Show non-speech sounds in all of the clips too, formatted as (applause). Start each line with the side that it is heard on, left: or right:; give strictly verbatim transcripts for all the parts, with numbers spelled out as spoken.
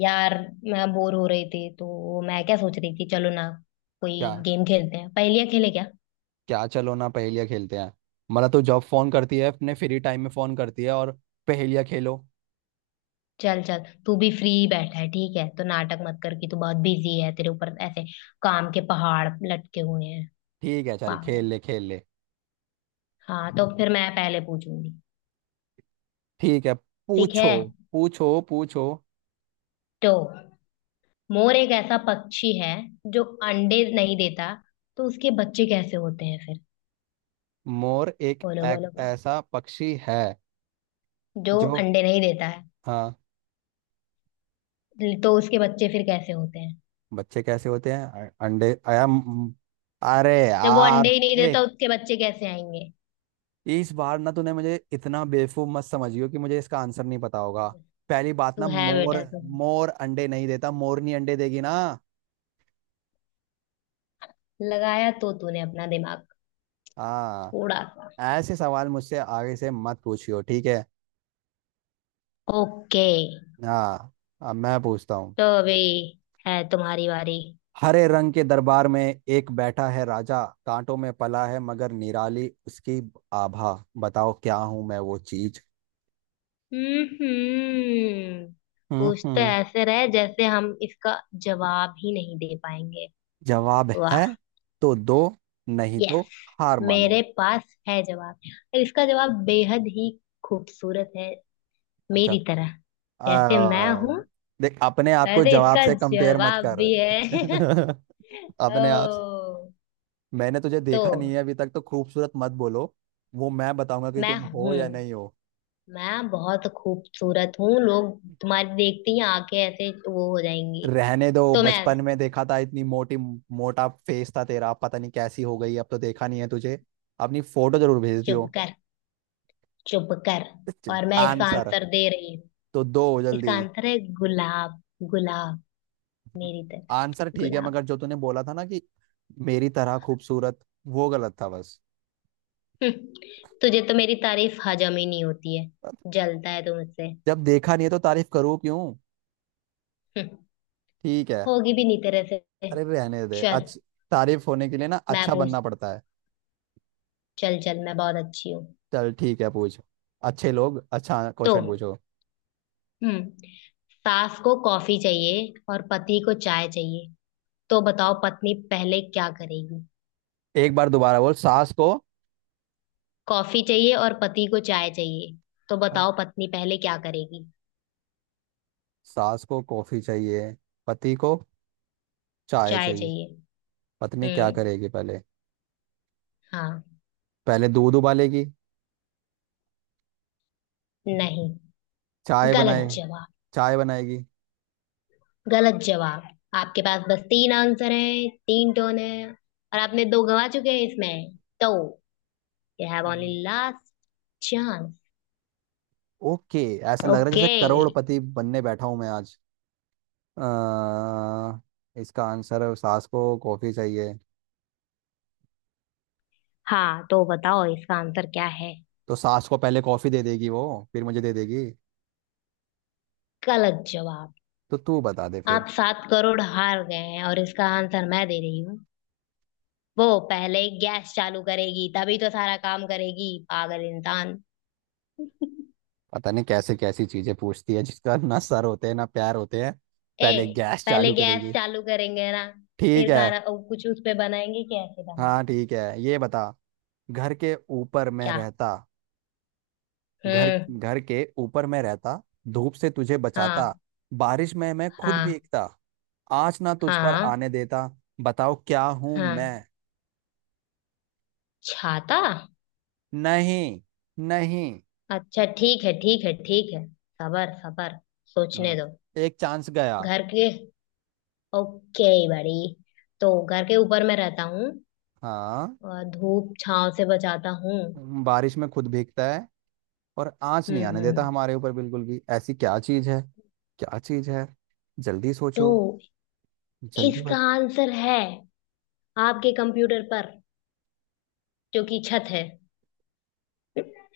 left: यार, मैं बोर हो रही थी, तो मैं क्या सोच रही थी, चलो ना, कोई
right: क्या
left: गेम खेलते हैं, पहेलियां खेले क्या।
right: क्या चलो ना पहेलियाँ खेलते हैं। मतलब, तू जब फोन करती है अपने फ्री टाइम में फोन करती है और पहेलियाँ खेलो।
left: चल चल, तू भी फ्री बैठा है। ठीक है, तो नाटक मत कर कि तू बहुत बिजी है, तेरे ऊपर ऐसे काम के पहाड़ लटके हुए हैं।
right: ठीक है, चल खेल
left: पागल।
right: ले खेल ले।
left: हाँ, तो फिर मैं पहले पूछूंगी।
right: ठीक है,
left: ठीक है,
right: पूछो पूछो पूछो।
left: तो मोर एक ऐसा पक्षी है जो अंडे नहीं देता, तो उसके बच्चे कैसे होते हैं फिर?
right: मोर एक,
left: बोलो
right: एक
left: बोलो बोलो।
right: ऐसा पक्षी है
left: जो
right: जो,
left: अंडे नहीं देता
right: हाँ,
left: है, तो उसके बच्चे फिर कैसे होते हैं?
right: बच्चे कैसे होते हैं अ- अंडे आया म- अरे
left: जब वो
right: यार।
left: अंडे ही नहीं देता,
right: एक,
left: उसके बच्चे कैसे आएंगे?
right: इस बार ना तूने मुझे इतना बेवकूफ मत समझियो कि मुझे इसका आंसर नहीं पता होगा। पहली बात
left: तू
right: ना
left: है
right: मोर
left: बेटा, तू
right: मोर अंडे नहीं देता, मोरनी अंडे देगी ना।
left: लगाया तो तूने अपना दिमाग
right: हाँ,
left: थोड़ा सा।
right: ऐसे सवाल मुझसे आगे से मत पूछियो, ठीक है।
left: ओके।
right: हाँ, अब मैं पूछता हूँ।
left: तो अभी है तुम्हारी बारी।
right: हरे रंग के दरबार में एक बैठा है राजा, कांटों में पला है मगर निराली उसकी आभा। बताओ क्या हूं मैं वो चीज।
left: हम्म
right: हम्म,
left: कुछ तो
right: हम्म।
left: ऐसे रहे जैसे हम इसका जवाब ही नहीं दे पाएंगे।
right: जवाब है
left: वाह।
right: तो दो, नहीं तो
left: यस,
right: हार मानो।
left: मेरे पास है जवाब, और इसका जवाब बेहद ही खूबसूरत है,
right: अच्छा,
left: मेरी तरह। जैसे मैं
right: आ,
left: हूं
right: देख अपने आप को
left: वैसे
right: जवाब
left: इसका
right: से कंपेयर मत
left: जवाब भी
right: कर।
left: है। (laughs)
right: (laughs) अपने आप से।
left: ओ।
right: मैंने तुझे
left: तो
right: देखा नहीं है अभी तक तो खूबसूरत मत बोलो। वो मैं बताऊंगा कि
left: मैं
right: तुम हो
left: हूं,
right: या नहीं हो।
left: मैं बहुत खूबसूरत हूँ, लोग तुम्हारी देखते ही आंखें ऐसे वो हो जाएंगी।
right: रहने दो,
left: तो मैं।
right: बचपन में देखा था, इतनी मोटी, मोटा फेस था तेरा, पता नहीं कैसी हो गई अब, तो देखा नहीं है तुझे। अपनी फोटो जरूर भेज
left: चुप
right: दियो।
left: कर, चुप कर, और मैं इसका
right: आंसर
left: आंसर दे रही हूँ।
right: तो दो
left: इसका
right: जल्दी।
left: आंसर है गुलाब। गुलाब, मेरी तरह।
right: आंसर ठीक है,
left: गुलाब।
right: मगर जो तूने बोला था ना कि मेरी तरह खूबसूरत, वो गलत था बस।
left: हम्म, तुझे तो मेरी तारीफ हजम ही नहीं होती है, जलता है तू मुझसे।
right: जब देखा नहीं है तो तारीफ करूँ क्यों।
left: हम्म,
right: ठीक है।
left: होगी भी नहीं तेरे से।
right: अरे रहने दे
left: चल,
right: अच्छ तारीफ होने के लिए ना
left: मैं
right: अच्छा
left: पूछ
right: बनना पड़ता है।
left: चल चल, मैं बहुत अच्छी हूँ।
right: चल ठीक है पूछ। अच्छे लोग अच्छा
left: तो।
right: क्वेश्चन पूछो।
left: हम्म सास को कॉफी चाहिए और पति को चाय चाहिए, तो बताओ पत्नी पहले क्या करेगी?
right: एक बार दोबारा बोल सास को।
left: कॉफी चाहिए और पति को चाय चाहिए, तो बताओ पत्नी पहले क्या करेगी?
right: सास को कॉफी चाहिए, पति को चाय
left: चाय
right: चाहिए।
left: चाहिए।
right: पत्नी क्या
left: हम्म।
right: करेगी पहले?
left: हाँ।
right: पहले दूध उबालेगी।
left: नहीं।
right: चाय बनाए।
left: गलत जवाब।
right: चाय बनाएगी।
left: गलत जवाब। आपके पास बस तीन आंसर है, तीन टोन है, और आपने दो गवा चुके हैं इसमें तो। यू हैव
right: हम्म।
left: Only last chance.
right: ओके। ऐसा लग रहा है जैसे
left: ओके।
right: करोड़पति बनने बैठा हूं मैं आज। अ, इसका आंसर, सास को कॉफी चाहिए,
left: हाँ, तो बताओ इसका आंसर क्या है?
right: तो सास को पहले कॉफी दे देगी वो, फिर मुझे दे देगी।
left: गलत जवाब।
right: तो तू बता दे फिर।
left: आप सात करोड़ हार गए हैं, और इसका आंसर मैं दे रही हूँ। वो पहले गैस चालू करेगी, तभी तो सारा काम करेगी, पागल इंसान।
right: पता नहीं कैसे कैसी चीजें पूछती है जिसका ना सर होते हैं ना पैर होते हैं।
left: ए,
right: पहले गैस
left: पहले
right: चालू
left: गैस
right: करेगी।
left: चालू करेंगे ना,
right: ठीक
left: फिर
right: है।
left: खाना ओ, कुछ उस पे बनाएंगे, कैसे बन।
right: हाँ ठीक है, ये बता। घर के ऊपर मैं
left: क्या?
right: रहता घर
left: हम्म।
right: घर के ऊपर मैं रहता, धूप से तुझे बचाता,
left: हाँ,
right: बारिश में मैं खुद
left: हाँ,
right: भीगता, आँच ना तुझ पर
left: हाँ,
right: आने देता। बताओ क्या हूं
left: हाँ,
right: मैं।
left: छाता।
right: नहीं, नहीं।
left: अच्छा, ठीक है, ठीक है, ठीक है। सबर, सबर, सोचने
right: हम्म,
left: दो।
right: एक चांस गया।
left: घर के ओके, बड़ी। तो घर के ऊपर मैं रहता हूँ,
right: हाँ,
left: और धूप छांव से बचाता हूँ।
right: बारिश में खुद भीगता है, और आँच नहीं
left: हम्म,
right: आने देता
left: हम्म।
right: हमारे ऊपर बिल्कुल भी। ऐसी क्या चीज है? क्या चीज है? जल्दी सोचो।
left: तो
right: जल्दी।
left: इसका आंसर है, आपके कंप्यूटर पर जो कि छत है।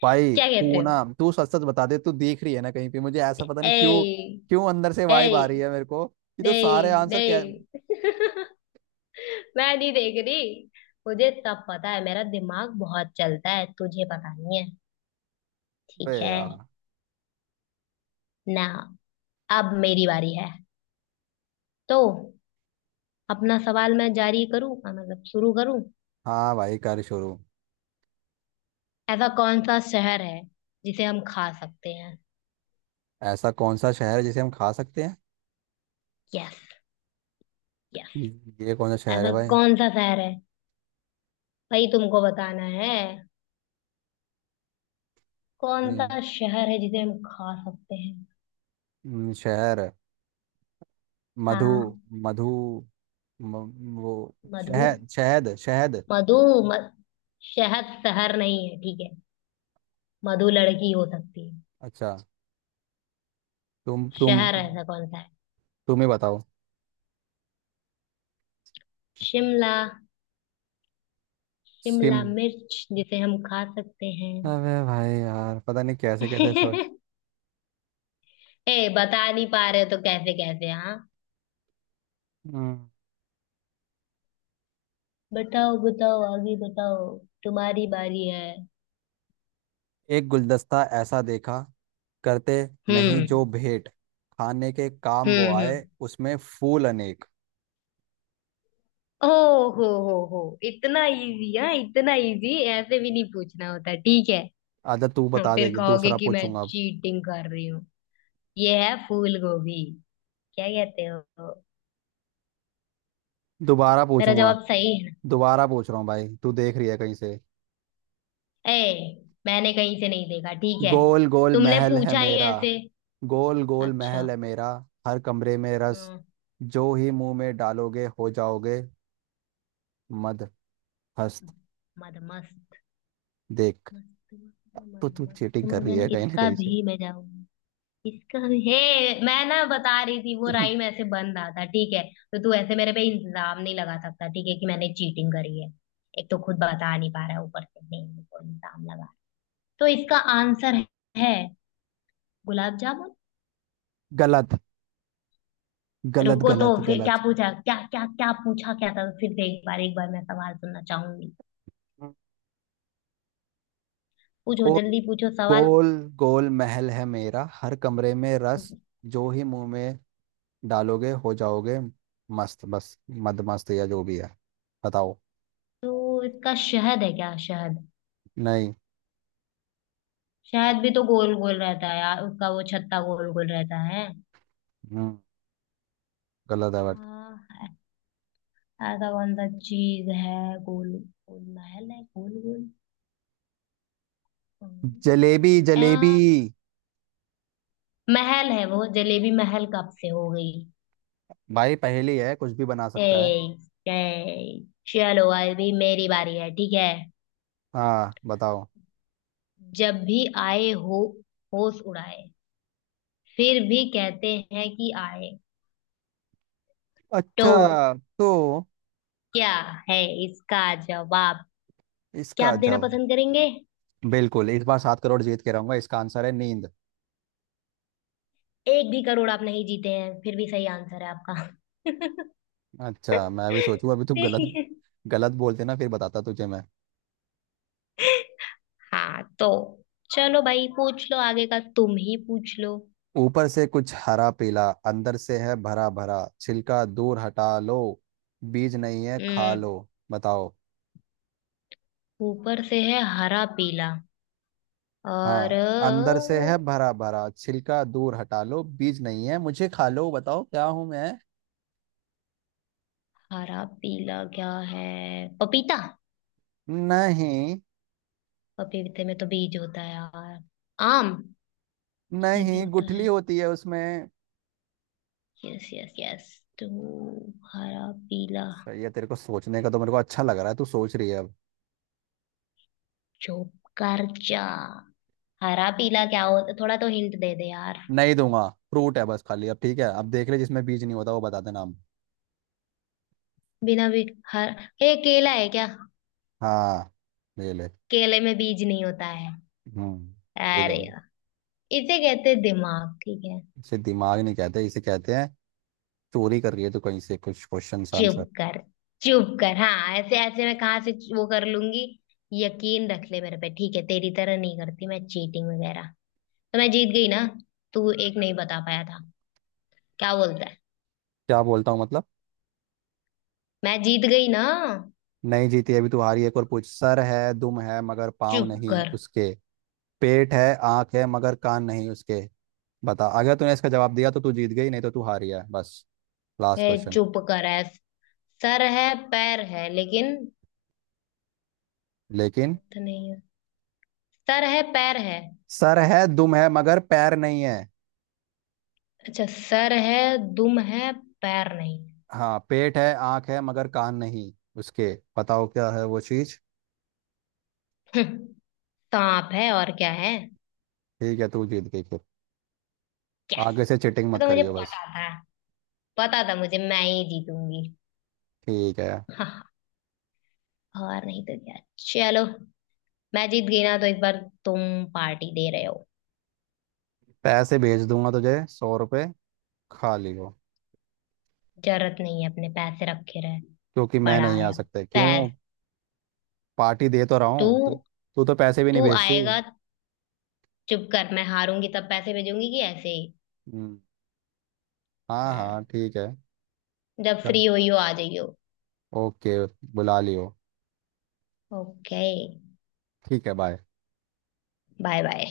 right: भाई
left: क्या कहते
right: तू
left: हो?
right: ना, तू सच सच बता दे, तू देख रही है ना कहीं पे, मुझे ऐसा पता नहीं क्यों
left: ए,
right: क्यों अंदर से वाइब आ रही
left: ए,
right: है मेरे को कि तो सारे
left: नहीं
right: आंसर क्या।
left: नहीं, मैं नहीं देख रही, मुझे सब पता है, मेरा दिमाग बहुत चलता है, तुझे पता नहीं है।
right: बे
left: ठीक है।
right: यार।
left: ना, अब मेरी बारी है। तो अपना सवाल मैं जारी करूं, अ, मतलब शुरू करूं।
right: हाँ भाई, कर शुरू।
left: ऐसा कौन सा शहर है जिसे हम खा सकते हैं?
right: ऐसा कौन सा शहर है जिसे हम खा सकते हैं।
left: Yes, yes.
right: ये कौन सा शहर है
left: ऐसा
right: भाई?
left: कौन सा शहर है, भाई, तुमको बताना है, कौन
right: हम्म,
left: सा शहर है जिसे हम खा सकते हैं?
right: हम्म, शहर। मधु।
left: हाँ।
right: मधु म, वो,
left: मधु।
right: शहद, शहद, शहद।
left: मधु। म, शहद शहर नहीं है, ठीक है, मधु लड़की हो सकती है।
right: अच्छा, तुम तुम।
left: शहर ऐसा कौन सा है?
right: तुम ही बताओ।
left: शिमला।
right: सिम
left: शिमला मिर्च, जिसे हम खा सकते हैं।
right: अबे भाई यार, पता नहीं कैसे कैसे।
left: (laughs) ए, बता नहीं पा रहे तो कैसे कैसे, हाँ।
right: सोच।
left: बताओ बताओ, आगे बताओ, तुम्हारी बारी है।
right: एक गुलदस्ता ऐसा देखा, करते नहीं
left: हम्म,
right: जो भेंट, खाने के काम वो
left: हम्म, हम्म।
right: आए, उसमें फूल अनेक।
left: ओ हो हो हो इतना इजी, हाँ, इतना इजी ऐसे भी नहीं पूछना होता, ठीक है।
right: अच्छा तू
left: (laughs)
right: बता
left: फिर
right: देगी,
left: कहोगे
right: दूसरा
left: कि मैं
right: पूछूंगा अब।
left: चीटिंग कर रही हूँ। ये है फूल गोभी। क्या कहते हो?
right: दोबारा
left: मेरा
right: पूछूंगा।
left: जवाब सही है ना?
right: दोबारा पूछ रहा हूँ भाई, तू देख रही है कहीं से?
left: ए, मैंने कहीं से नहीं देखा, ठीक है,
right: गोल गोल
left: तुमने
right: महल है
left: पूछा ही
right: मेरा
left: ऐसे।
right: गोल गोल
left: अच्छा।
right: महल है मेरा, हर कमरे में रस,
left: हम्म
right: जो ही मुंह में डालोगे हो जाओगे मद हस्त।
left: मद मस्त।
right: देख।
left: मस्त
right: अब
left: मगन, मन
right: तो तू
left: मस्त
right: चीटिंग कर रही
left: मगन,
right: है कहीं ना
left: इसका
right: कहीं
left: भी
right: से।
left: मैं जाऊं। इसका भी हे, मैं ना बता रही थी, वो
right: (laughs)
left: राइम ऐसे बन रहा था, ठीक है। तो तू ऐसे मेरे पे इल्जाम नहीं लगा सकता, ठीक है, कि मैंने चीटिंग करी है। एक तो खुद बता नहीं पा रहा है, ऊपर से नहीं, मेरे को इल्जाम लगा। तो इसका आंसर है गुलाब जामुन।
right: गलत, गलत,
left: रुको, तो
right: गलत,
left: फिर क्या
right: गलत।
left: पूछा, क्या क्या क्या पूछा, क्या था फिर से? एक बार, एक बार मैं सवाल सुनना चाहूंगी। पूछो
right: गो
left: जल्दी, पूछो सवाल।
right: गोल गोल महल है मेरा, हर कमरे में रस, जो ही मुंह में डालोगे हो जाओगे मस्त बस, मद मस्त या जो भी है। बताओ।
left: तो इसका शहद है क्या, शहद?
right: नहीं।
left: शहद भी तो गोल गोल रहता है यार, उसका वो छत्ता गोल गोल रहता है।
right: हम्म, गलत है बट।
left: हाँ, ऐ- ऐसा कौन सा चीज है, गोल गोल महल है, गोल गोल। हम्म,
right: जलेबी, जलेबी।
left: आ, महल है, वो जलेबी महल कब से हो गई?
right: भाई, पहेली है, कुछ भी बना
left: ए,
right: सकता है।
left: ए, चलो, अभी मेरी बारी है, ठीक है।
right: हाँ बताओ।
left: जब भी आए हो, होश उड़ाए, फिर भी कहते हैं कि आए, तो
right: अच्छा, तो
left: क्या है इसका जवाब? क्या आप
right: इसका
left: देना
right: जवाब,
left: पसंद करेंगे?
right: बिल्कुल इस बार सात करोड़ जीत के रहूंगा। इसका आंसर है नींद।
left: एक भी करोड़ आप नहीं जीते हैं, फिर भी सही आंसर है आपका।
right: अच्छा, मैं भी सोचूं अभी, तू गलत,
left: (laughs)
right: गलत बोलते ना, फिर बताता तुझे मैं।
left: हाँ, तो चलो भाई, पूछ लो आगे का, तुम ही पूछ लो।
right: ऊपर से कुछ हरा पीला, अंदर से है भरा भरा, छिलका दूर हटा लो, बीज नहीं है खा
left: हम्म।
right: लो। बताओ।
left: ऊपर से है हरा पीला, और
right: हाँ, अंदर से है
left: अ,
right: भरा भरा, छिलका दूर हटा लो, बीज नहीं है मुझे खा लो, बताओ क्या हूं मैं।
left: हरा पीला क्या है? पपीता?
right: नहीं,
left: पपीते में तो बीज होता है यार। आम। उसमें भी
right: नहीं,
left: होता
right: गुठली
left: है।
right: होती है उसमें।
left: Yes, yes, yes. तो हरा पीला,
right: सही है तेरे को सोचने का, तो मेरे को अच्छा लग रहा है तू सोच रही है अब।
left: जोकर जा, हरा पीला क्या होता, थोड़ा तो हिंट दे दे यार।
right: नहीं दूंगा, फ्रूट है बस खाली। अब ठीक है, अब देख ले जिसमें बीज नहीं होता वो बता देना हम।
left: बिना भी, हर, ए केला है क्या?
right: हाँ, ले ले।
left: केले में बीज नहीं होता है।
right: हम्म, ले ले।
left: अरे यार, इसे कहते हैं दिमाग, ठीक है।
right: इसे दिमाग नहीं कहते, इसे कहते हैं चोरी कर रही है तो कहीं से कुछ क्वेश्चन आंसर।
left: चुप कर, चुप कर, हाँ, ऐसे ऐसे मैं कहाँ से वो कर लूंगी, यकीन रख ले मेरे पे, ठीक है, तेरी तरह नहीं करती मैं चीटिंग वगैरह। तो मैं जीत गई ना, तू एक नहीं बता पाया था। क्या बोलता है?
right: क्या बोलता हूँ मतलब?
left: मैं जीत गई ना।
right: नहीं जीती अभी तू, हारी। एक और पूछ। सर है, दुम है, मगर पाँव
left: चुप
right: नहीं
left: कर,
right: उसके। पेट है, आँख है, मगर कान नहीं उसके। बता, अगर तूने इसका जवाब दिया तो तू जीत गई, नहीं तो तू हारी है बस। लास्ट
left: है,
right: क्वेश्चन।
left: चुप कर, है, सर है, पैर है, लेकिन
right: लेकिन,
left: हाथ नहीं है। सर है, पैर है।
right: सर है, दुम है, मगर पैर नहीं है।
left: अच्छा, सर है, दुम है, पैर नहीं
right: हाँ, पेट है, आँख है, मगर कान नहीं उसके। बताओ क्या है वो चीज।
left: है। (laughs) सांप है, और क्या है।
right: ठीक है, तू जीत गई फिर।
left: यस।
right: आगे से चिटिंग मत
left: तो मुझे
right: करियो बस।
left: पता था, पता था मुझे, मैं ही जीतूंगी।
right: ठीक है,
left: हाँ, और नहीं तो क्या। चलो, मैं जीत गई ना, तो इस बार तुम पार्टी दे रहे हो?
right: पैसे भेज दूंगा तुझे सौ रुपये। खा लियो।
left: जरूरत नहीं है, अपने पैसे रखे रहे।
right: क्योंकि मैं
left: बड़ा
right: नहीं आ
left: आया।
right: सकता। क्यों?
left: पैस
right: पार्टी दे तो रहा
left: तू
right: हूँ, तू। तू तो पैसे भी
left: तू
right: नहीं भेजती।
left: आएगा? चुप कर, मैं हारूंगी तब पैसे भेजूंगी, कि ऐसे ही।
right: हम्म। हाँ,
left: हाँ,
right: हाँ, ठीक है।
left: जब
right: चल,
left: फ्री हुई हो आ जाइयो।
right: ओके, बुला लियो।
left: ओके।
right: ठीक है, बाय।
left: Bye bye.